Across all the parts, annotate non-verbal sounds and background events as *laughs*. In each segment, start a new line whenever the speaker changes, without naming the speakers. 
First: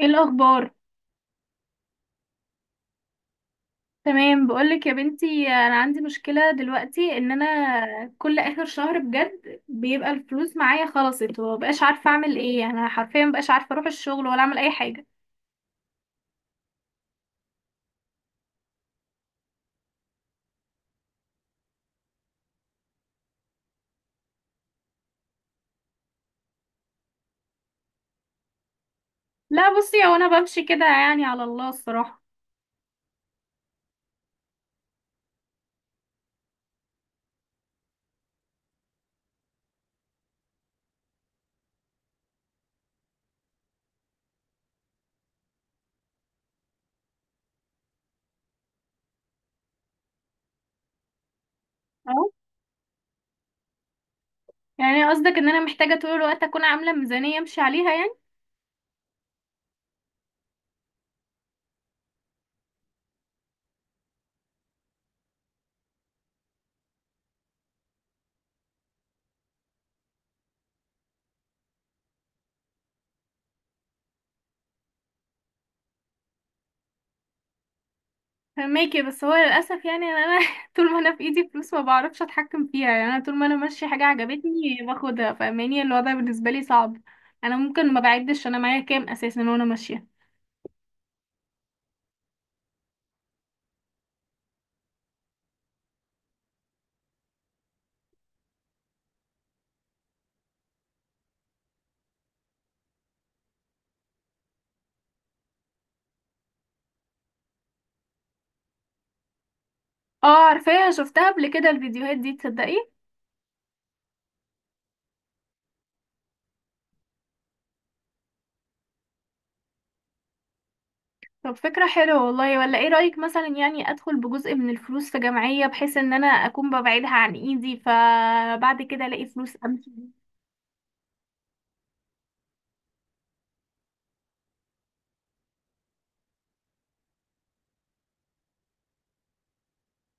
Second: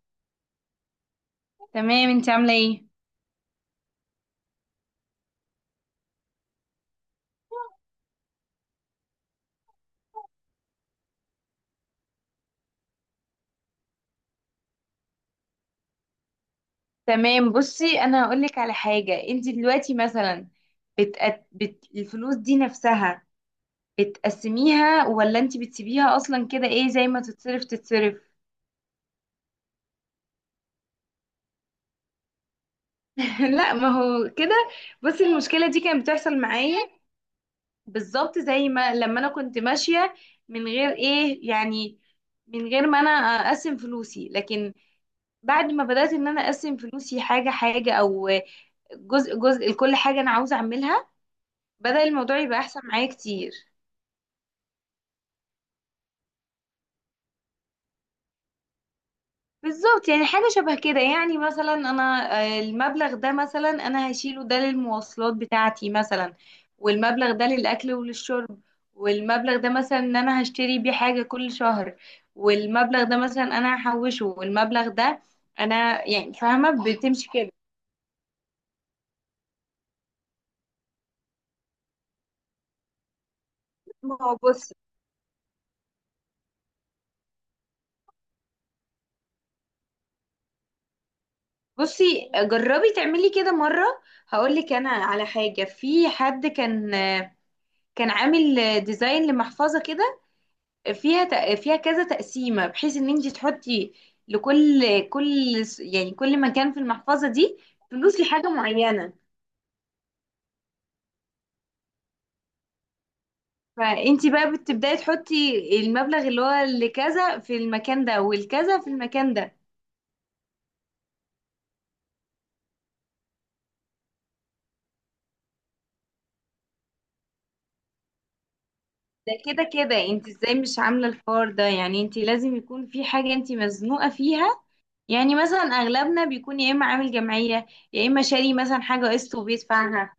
ايه الاخبار؟
تمام، انت عامله ايه؟
تمام. بقولك يا بنتي، انا عندي مشكله دلوقتي ان انا كل اخر شهر بجد بيبقى الفلوس معايا خلصت ومبقاش عارفه اعمل ايه. انا حرفيا مبقاش عارفه اروح الشغل ولا اعمل اي حاجه.
تمام، بصي انا هقول لك على حاجه. انت دلوقتي مثلا الفلوس دي نفسها بتقسميها ولا انت بتسيبيها اصلا؟ كده ايه زي ما تتصرف تتصرف.
لا بصي، هو انا بمشي كده يعني على الله الصراحه.
*laughs* لا ما هو كده، بصي المشكله دي كانت بتحصل معايا بالظبط زي ما لما انا كنت ماشيه من غير ايه يعني، من غير ما انا اقسم فلوسي. لكن بعد ما بدات ان انا اقسم فلوسي حاجه حاجه او جزء جزء لكل حاجه انا عاوزه اعملها، بدأ الموضوع
اه،
يبقى احسن معايا كتير.
يعني قصدك ان انا محتاجه طول الوقت اكون عامله ميزانيه امشي عليها؟
بالظبط، يعني حاجة شبه كده. يعني مثلا انا المبلغ ده مثلا انا هشيله ده للمواصلات بتاعتي مثلا، والمبلغ ده للاكل وللشرب، والمبلغ ده مثلا ان انا هشتري بيه حاجة كل شهر، والمبلغ ده مثلا انا هحوشه، والمبلغ ده انا يعني فاهمة بتمشي كده.
فهماكي، بس هو للاسف يعني انا *laughs* طول ما انا في ايدي فلوس ما بعرفش اتحكم فيها. يعني انا طول ما انا ماشيه حاجه
ما هو بصي،
عجبتني باخدها. فاهماني؟ الوضع بالنسبه لي صعب. انا ممكن ما بعدش انا معايا كام اساسا وانا ماشيه.
بصي جربي تعملي كده مرة. هقولك انا على حاجة، في حد كان كان عامل ديزاين لمحفظة كده فيها فيها كذا تقسيمة بحيث ان انت تحطي لكل كل يعني كل مكان في المحفظة دي فلوس لحاجة معينة.
اه عارفاها، شفتها قبل كده الفيديوهات دي، تصدقي.
فانت بقى بتبداي تحطي المبلغ اللي هو لكذا في المكان ده، والكذا في المكان ده.
طب فكره حلوه والله، ولا ايه رايك مثلا يعني ادخل بجزء من الفلوس في جمعيه بحيث ان انا اكون ببعدها عن ايدي، فبعد كده الاقي
ده
فلوس
كده
امشي.
كده انت ازاي مش عاملة الحوار ده؟ يعني انت لازم يكون في حاجة انت مزنوقة فيها. يعني مثلا اغلبنا بيكون يا اما عامل جمعية، يا اما شاري مثلا حاجة قسط وبيدفعها.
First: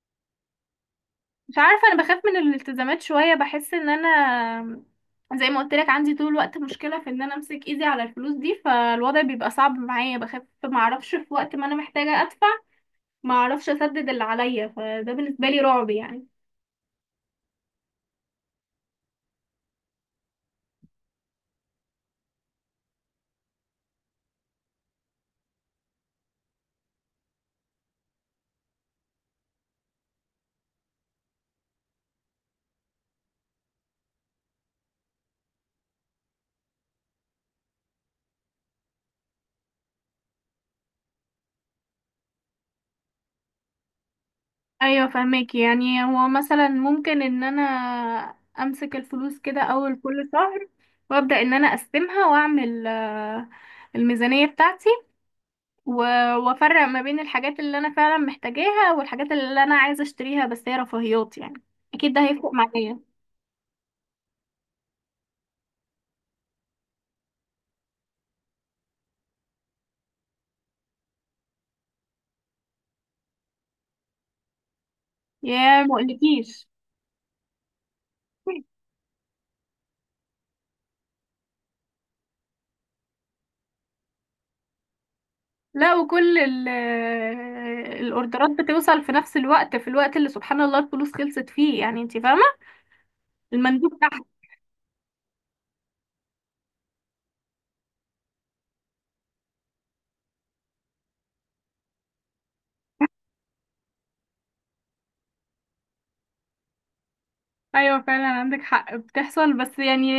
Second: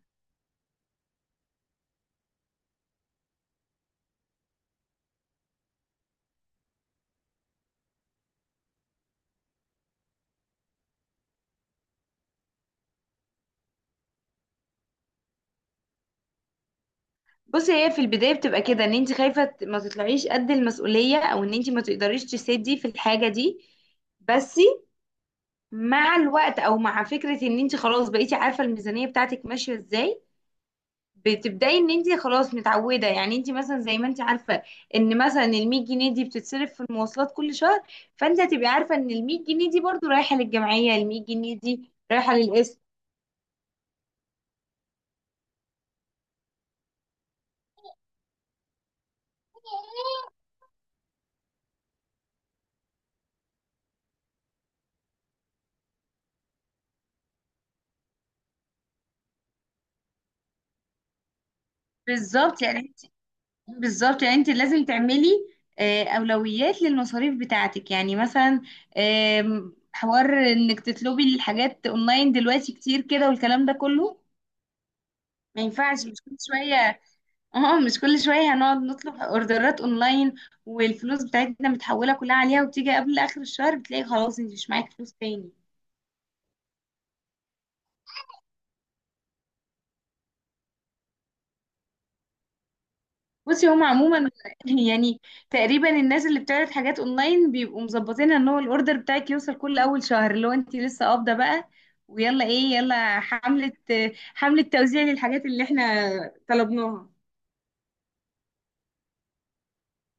مش عارفة، انا بخاف من الالتزامات شوية. بحس ان انا زي ما قلت لك عندي طول الوقت مشكلة في ان انا امسك ايدي على الفلوس دي، فالوضع بيبقى صعب معايا. بخاف ما اعرفش في وقت ما انا محتاجة ادفع، ما اعرفش اسدد اللي عليا. فده بالنسبة لي رعب يعني.
بصي هي في البداية بتبقى كده، ان انت خايفة ما تطلعيش قد المسؤولية او ان انت ما تقدريش تسدي في الحاجة دي. بس مع الوقت، او مع فكرة ان انت خلاص بقيتي عارفة الميزانية بتاعتك ماشية ازاي، بتبدأي ان انت خلاص متعودة. يعني انت مثلا زي ما انت عارفة ان مثلا ال 100 جنيه دي بتتصرف في المواصلات كل شهر، فانت هتبقي عارفة ان ال 100 جنيه دي برضو رايحة للجمعية، ال 100 جنيه دي رايحة للقسم.
ايوه فهمك، يعني هو مثلا ممكن ان انا امسك الفلوس كده اول كل شهر وابدأ ان انا اقسمها واعمل الميزانية بتاعتي و- وافرق ما بين الحاجات اللي انا فعلا محتاجاها والحاجات اللي انا عايزه اشتريها بس هي رفاهيات يعني. اكيد ده هيفرق
بالظبط يعني
معايا.
بالظبط يعني انت لازم تعملي اولويات للمصاريف بتاعتك. يعني مثلا حوار انك تطلبي الحاجات اونلاين دلوقتي كتير كده والكلام ده كله. ما
يا ما
ينفعش مش كل
اقولكيش.
شويه. *laughs* اه مش كل شويه هنقعد نطلب اوردرات اونلاين، والفلوس بتاعتنا متحوله كلها عليها، وبتيجي قبل اخر الشهر بتلاقي خلاص انت مش معاكي فلوس تاني.
لا، وكل الاوردرات بتوصل في نفس الوقت، في الوقت اللي سبحان الله الفلوس خلصت فيه، يعني انت فاهمه.
بصي هم
المندوب تحت.
عموما *laughs* يعني تقريبا الناس اللي بتعرض حاجات اونلاين بيبقوا مظبطين ان هو الاوردر بتاعك يوصل كل اول شهر اللي هو انت لسه قابضه بقى، ويلا ايه يلا حملة. *laughs* حملة توزيع للحاجات اللي احنا طلبناها.
ايوه فعلا عندك حق بتحصل، بس يعني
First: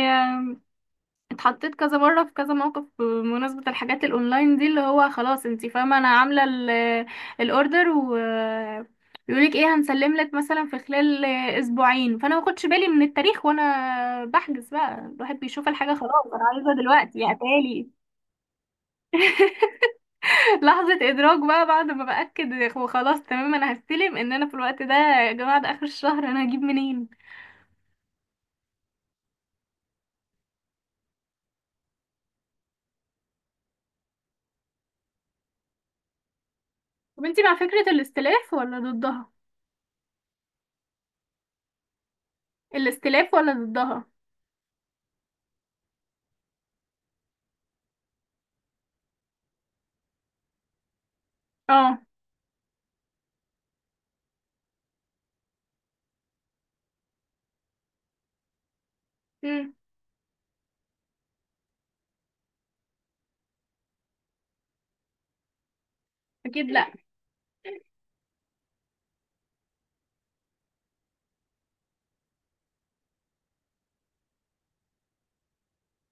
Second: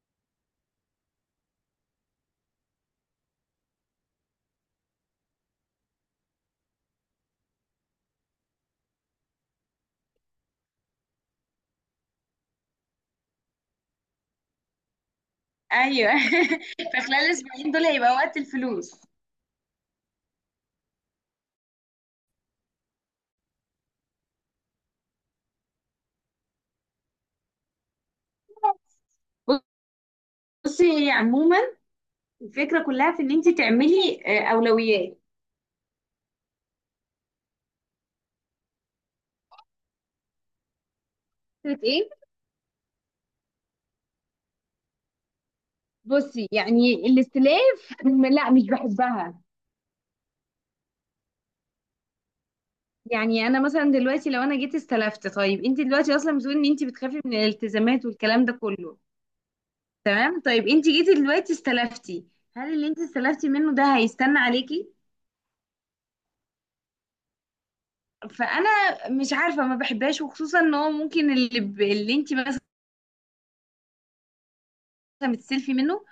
اتحطيت كذا مرة في كذا موقف بمناسبة الحاجات الاونلاين دي، اللي هو خلاص انتي فاهمة انا عاملة الاوردر بيقولك ايه، هنسلم لك مثلا في خلال اسبوعين، فانا ما باخدش بالي من التاريخ وانا بحجز بقى. الواحد بيشوف الحاجة
ايوه.
خلاص انا
*laughs*
عايزة دلوقتي
فخلال
يا
الاسبوعين دول
اتالي.
هيبقى وقت الفلوس.
*laughs* لحظة ادراك بقى بعد ما باكد وخلاص، تمام انا هستلم ان انا في الوقت ده. يا جماعة ده اخر الشهر انا هجيب منين؟
بصي هي عموما الفكرة كلها في ان انت تعملي اولويات.
طب انتي مع فكرة الاستلاف ولا ضدها؟
فكرة ايه؟
الاستلاف ولا ضدها؟
بصي يعني الاستلاف، لا مش بحبها.
اه.
يعني انا مثلا دلوقتي لو انا جيت استلفت، طيب انت دلوقتي اصلا بتقولي ان انت بتخافي من الالتزامات والكلام ده كله.
امم.
تمام، طيب انت جيتي دلوقتي استلفتي، هل اللي انت استلفتي منه ده هيستنى عليكي؟
اكيد لا.
فانا مش عارفه، ما بحبهاش. وخصوصا ان هو ممكن اللي اللي انت مثلا بتستلفي منه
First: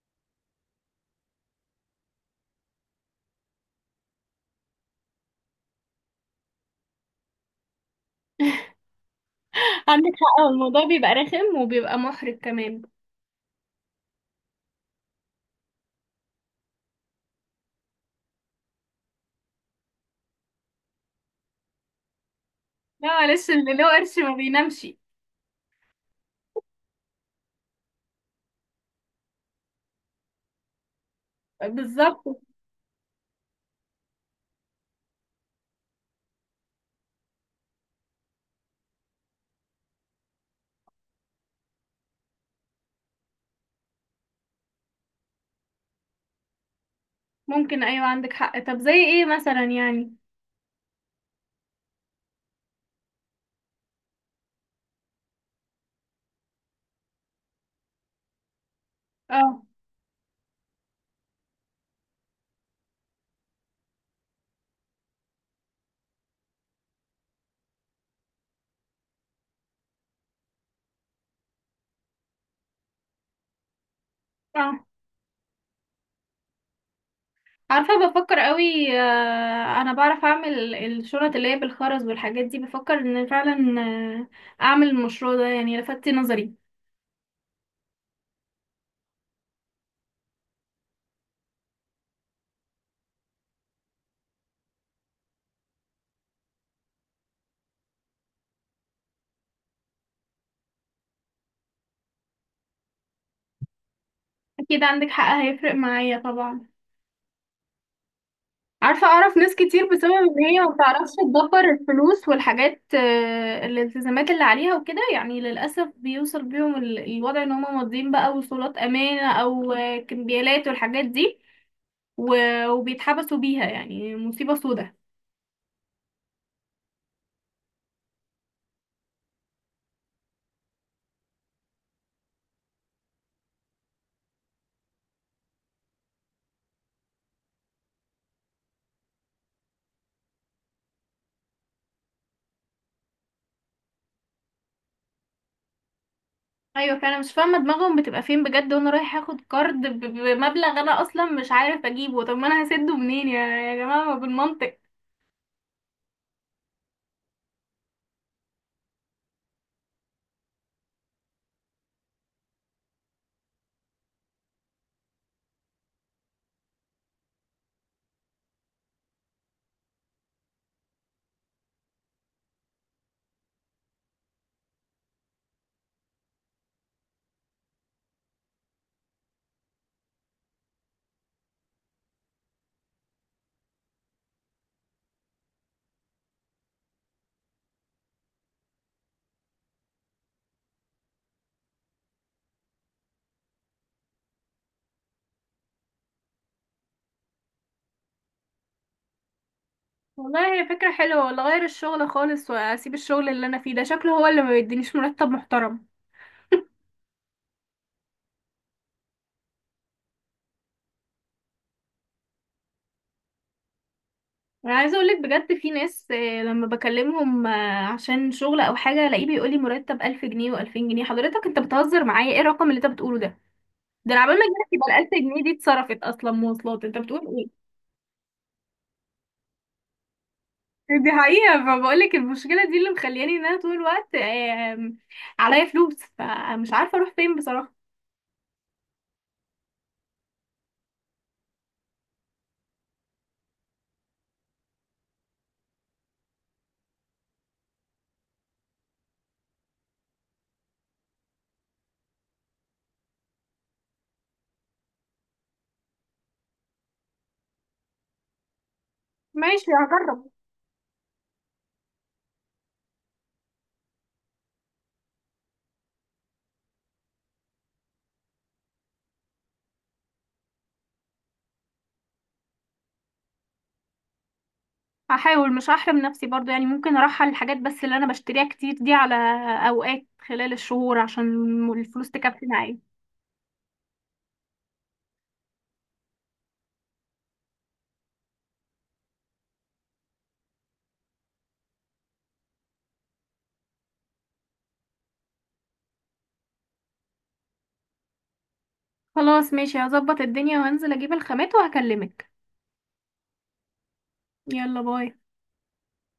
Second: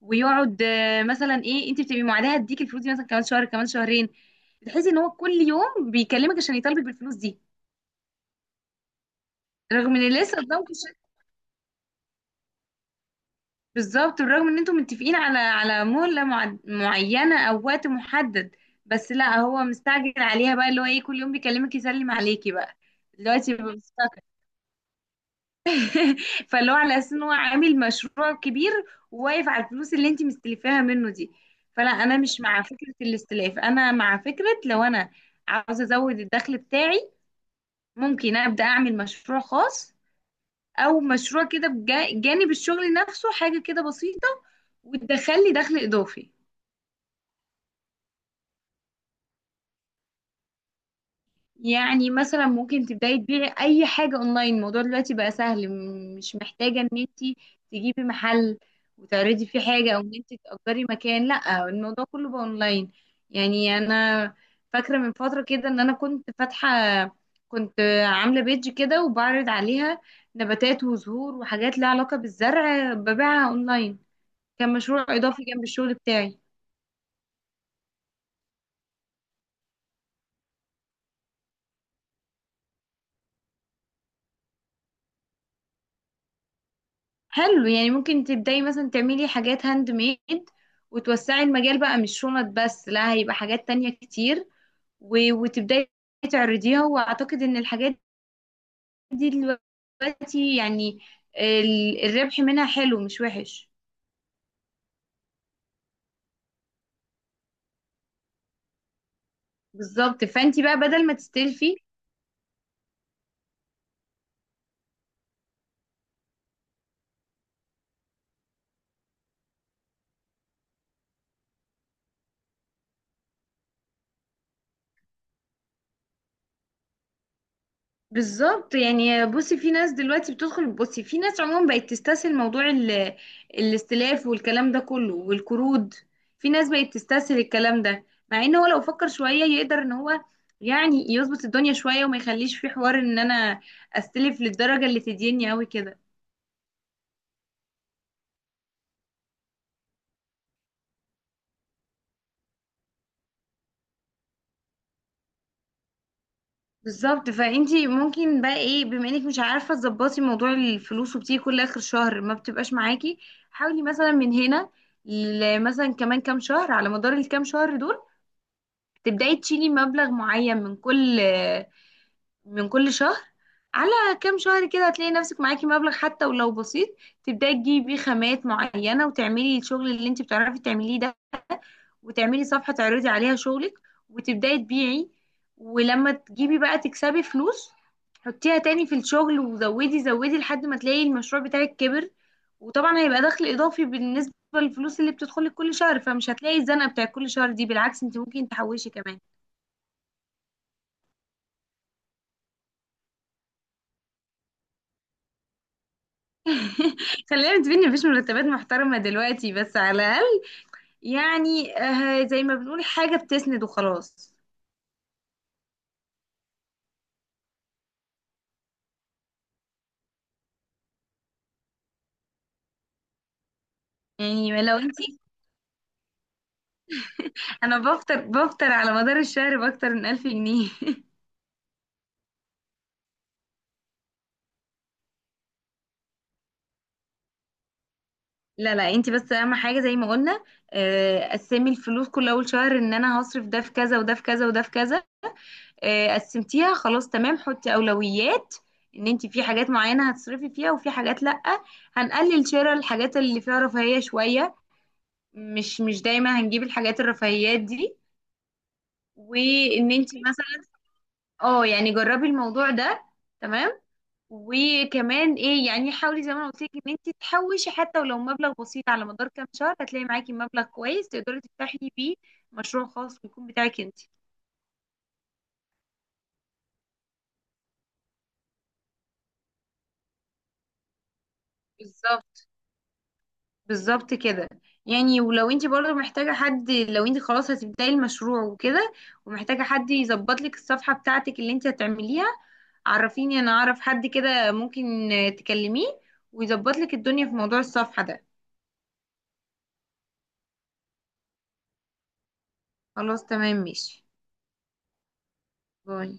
ويقعد مثلا ايه انت بتبقي معادها هديك الفلوس دي مثلا كمان شهر كمان شهرين، بتحسي ان هو كل يوم بيكلمك عشان يطالبك بالفلوس دي رغم
عندك
ان لسه
حق، هو
قدامك.
الموضوع بيبقى رخم وبيبقى محرج كمان.
بالظبط، بالرغم ان انتم متفقين على على مهلة معينة او وقت محدد، بس لا هو مستعجل عليها بقى، اللي هو ايه، كل يوم بيكلمك يسلم عليكي بقى.
لا معلش،
دلوقتي
اللي
ببقى
له قرش
مستغربة.
ما بينامش.
*laughs* فاللي هو على اساس ان هو عامل مشروع كبير وواقف على الفلوس اللي انت مستلفاها منه دي. فلا، انا
بالظبط.
مش مع فكرة الاستلاف. انا مع فكرة لو انا عاوزة ازود الدخل بتاعي، ممكن ابدا اعمل مشروع خاص، او مشروع كده بجانب الشغل نفسه، حاجة كده بسيطة وتدخل لي دخل اضافي.
ممكن، ايوه عندك حق. طب زي ايه مثلا يعني؟
يعني مثلا ممكن تبداي تبيعي اي حاجه اونلاين. الموضوع دلوقتي بقى سهل، مش محتاجه ان انت تجيبي محل وتعرضي فيه
اه.
حاجه، او ان انت تاجري مكان. لا، الموضوع كله بقى اونلاين. يعني انا فاكره من فتره كده ان انا كنت فاتحه، كنت عامله بيج كده، وبعرض عليها نباتات وزهور وحاجات لها علاقه بالزرع، ببيعها اونلاين.
اه
كان مشروع اضافي جنب الشغل بتاعي.
عارفه، بفكر قوي. آه انا بعرف اعمل الشنط اللي هي بالخرز والحاجات دي. بفكر ان فعلا آه اعمل المشروع ده، يعني لفتي نظري.
حلو، يعني ممكن تبدأي مثلا تعملي حاجات هاند ميد وتوسعي المجال بقى، مش شنط بس، لا هيبقى حاجات تانية كتير، وتبدأي تعرضيها. وأعتقد إن الحاجات دي دلوقتي يعني الربح منها حلو مش وحش.
اكيد عندك حق، هيفرق معايا طبعا. عارفة، أعرف ناس كتير بسبب
بالظبط،
إن هي
فانتي
ما
بقى بدل
بتعرفش
ما
تدبر
تستلفي.
الفلوس والحاجات، الالتزامات اللي عليها وكده، يعني للأسف بيوصل بيهم الوضع إن هما ماضيين بقى وصولات أمانة أو كمبيالات والحاجات دي وبيتحبسوا بيها، يعني مصيبة سودة.
بالظبط يعني، بصي في ناس دلوقتي بتدخل، بصي في ناس عموما بقت تستسهل موضوع الاستلاف والكلام ده كله والقروض. في ناس بقت تستسهل الكلام ده، مع ان هو لو فكر شوية يقدر ان هو يعني يظبط الدنيا شوية وما يخليش في حوار ان انا استلف للدرجة اللي تديني قوي كده.
أيوة، فأنا مش فاهمة دماغهم بتبقى فين بجد. وأنا رايح أخد كارد بمبلغ أنا أصلا مش عارف أجيبه، طب ما أنا هسده منين يا جماعة؟ ما بالمنطق.
بالظبط، فانتي ممكن بقى ايه، بما انك مش عارفة تظبطي موضوع الفلوس وبتيجي كل اخر شهر ما بتبقاش معاكي، حاولي مثلا من هنا مثلا كمان كام شهر، على مدار الكام شهر دول تبدأي تشيلي مبلغ معين من كل من كل شهر. على كام شهر كده هتلاقي نفسك معاكي مبلغ حتى ولو بسيط، تبدأي تجيبي بيه خامات معينة وتعملي الشغل اللي انت بتعرفي تعمليه ده، وتعملي صفحة تعرضي عليها شغلك وتبدأي تبيعي. ولما تجيبي بقى تكسبي فلوس، حطيها تاني في الشغل، وزودي زودي لحد ما تلاقي المشروع بتاعك كبر. وطبعا هيبقى دخل إضافي بالنسبة للفلوس اللي بتدخلك كل شهر، فمش هتلاقي الزنقة بتاع كل شهر دي، بالعكس انت ممكن تحوشي كمان.
والله هي فكرة حلوة، ولا غير الشغل خالص وأسيب الشغل اللي أنا فيه ده، شكله هو اللي ما بيدينيش مرتب محترم.
*laughs* خلينا نتفق مفيش مرتبات محترمة دلوقتي، بس على الأقل يعني زي ما بنقول حاجة بتسند وخلاص.
انا عايزه اقولك بجد، في ناس لما بكلمهم عشان شغل او حاجه، الاقيه بيقولي مرتب 1000 جنيه و2000 جنيه. حضرتك انت بتهزر معايا؟ ايه الرقم اللي انت بتقوله ده؟ ده انا عبال ما
يعني
اجيلك
لو
يبقى
انت،
ال 1000 جنيه دي اتصرفت اصلا مواصلات، انت بتقول ايه؟
انا بفطر على مدار الشهر باكتر من 1000 جنيه.
دي
*laughs*
حقيقه. فبقولك المشكله دي اللي مخلياني ان انا طول الوقت عليا فلوس، فمش عارفه اروح فين بصراحه.
لا لا، انت بس اهم حاجة زي ما قلنا، قسمي الفلوس كل اول شهر، ان انا هصرف ده في كذا وده في كذا وده في كذا. قسمتيها خلاص، تمام، حطي اولويات ان انت في حاجات معينة هتصرفي فيها وفي حاجات لأ، هنقلل شراء الحاجات اللي فيها رفاهية شوية. مش مش دايما هنجيب الحاجات الرفاهيات دي.
ماشي،
وان انت
هجرب.
مثلا، اه يعني جربي الموضوع ده. تمام. وكمان ايه يعني، حاولي زي ما انا قلت لك ان انت تحوشي حتى ولو مبلغ بسيط، على مدار كام شهر هتلاقي معاكي مبلغ كويس تقدري تفتحي بيه مشروع خاص ويكون بتاعك انت.
هحاول مش هحرم نفسي برضو يعني، ممكن ارحل الحاجات بس اللي انا بشتريها كتير دي على اوقات خلال الشهور عشان الفلوس
بالظبط،
تكفي معايا.
بالظبط كده. يعني ولو انت برضه محتاجه حد، لو انت خلاص هتبداي المشروع وكده ومحتاجه حد يظبط لك الصفحه بتاعتك اللي انت هتعمليها، عرفيني، انا اعرف حد كده ممكن تكلميه ويظبط لك الدنيا في موضوع الصفحة ده.
خلاص ماشي، هظبط الدنيا وهنزل اجيب الخامات وهكلمك.
خلاص تمام، ماشي.
يلا باي.
باي.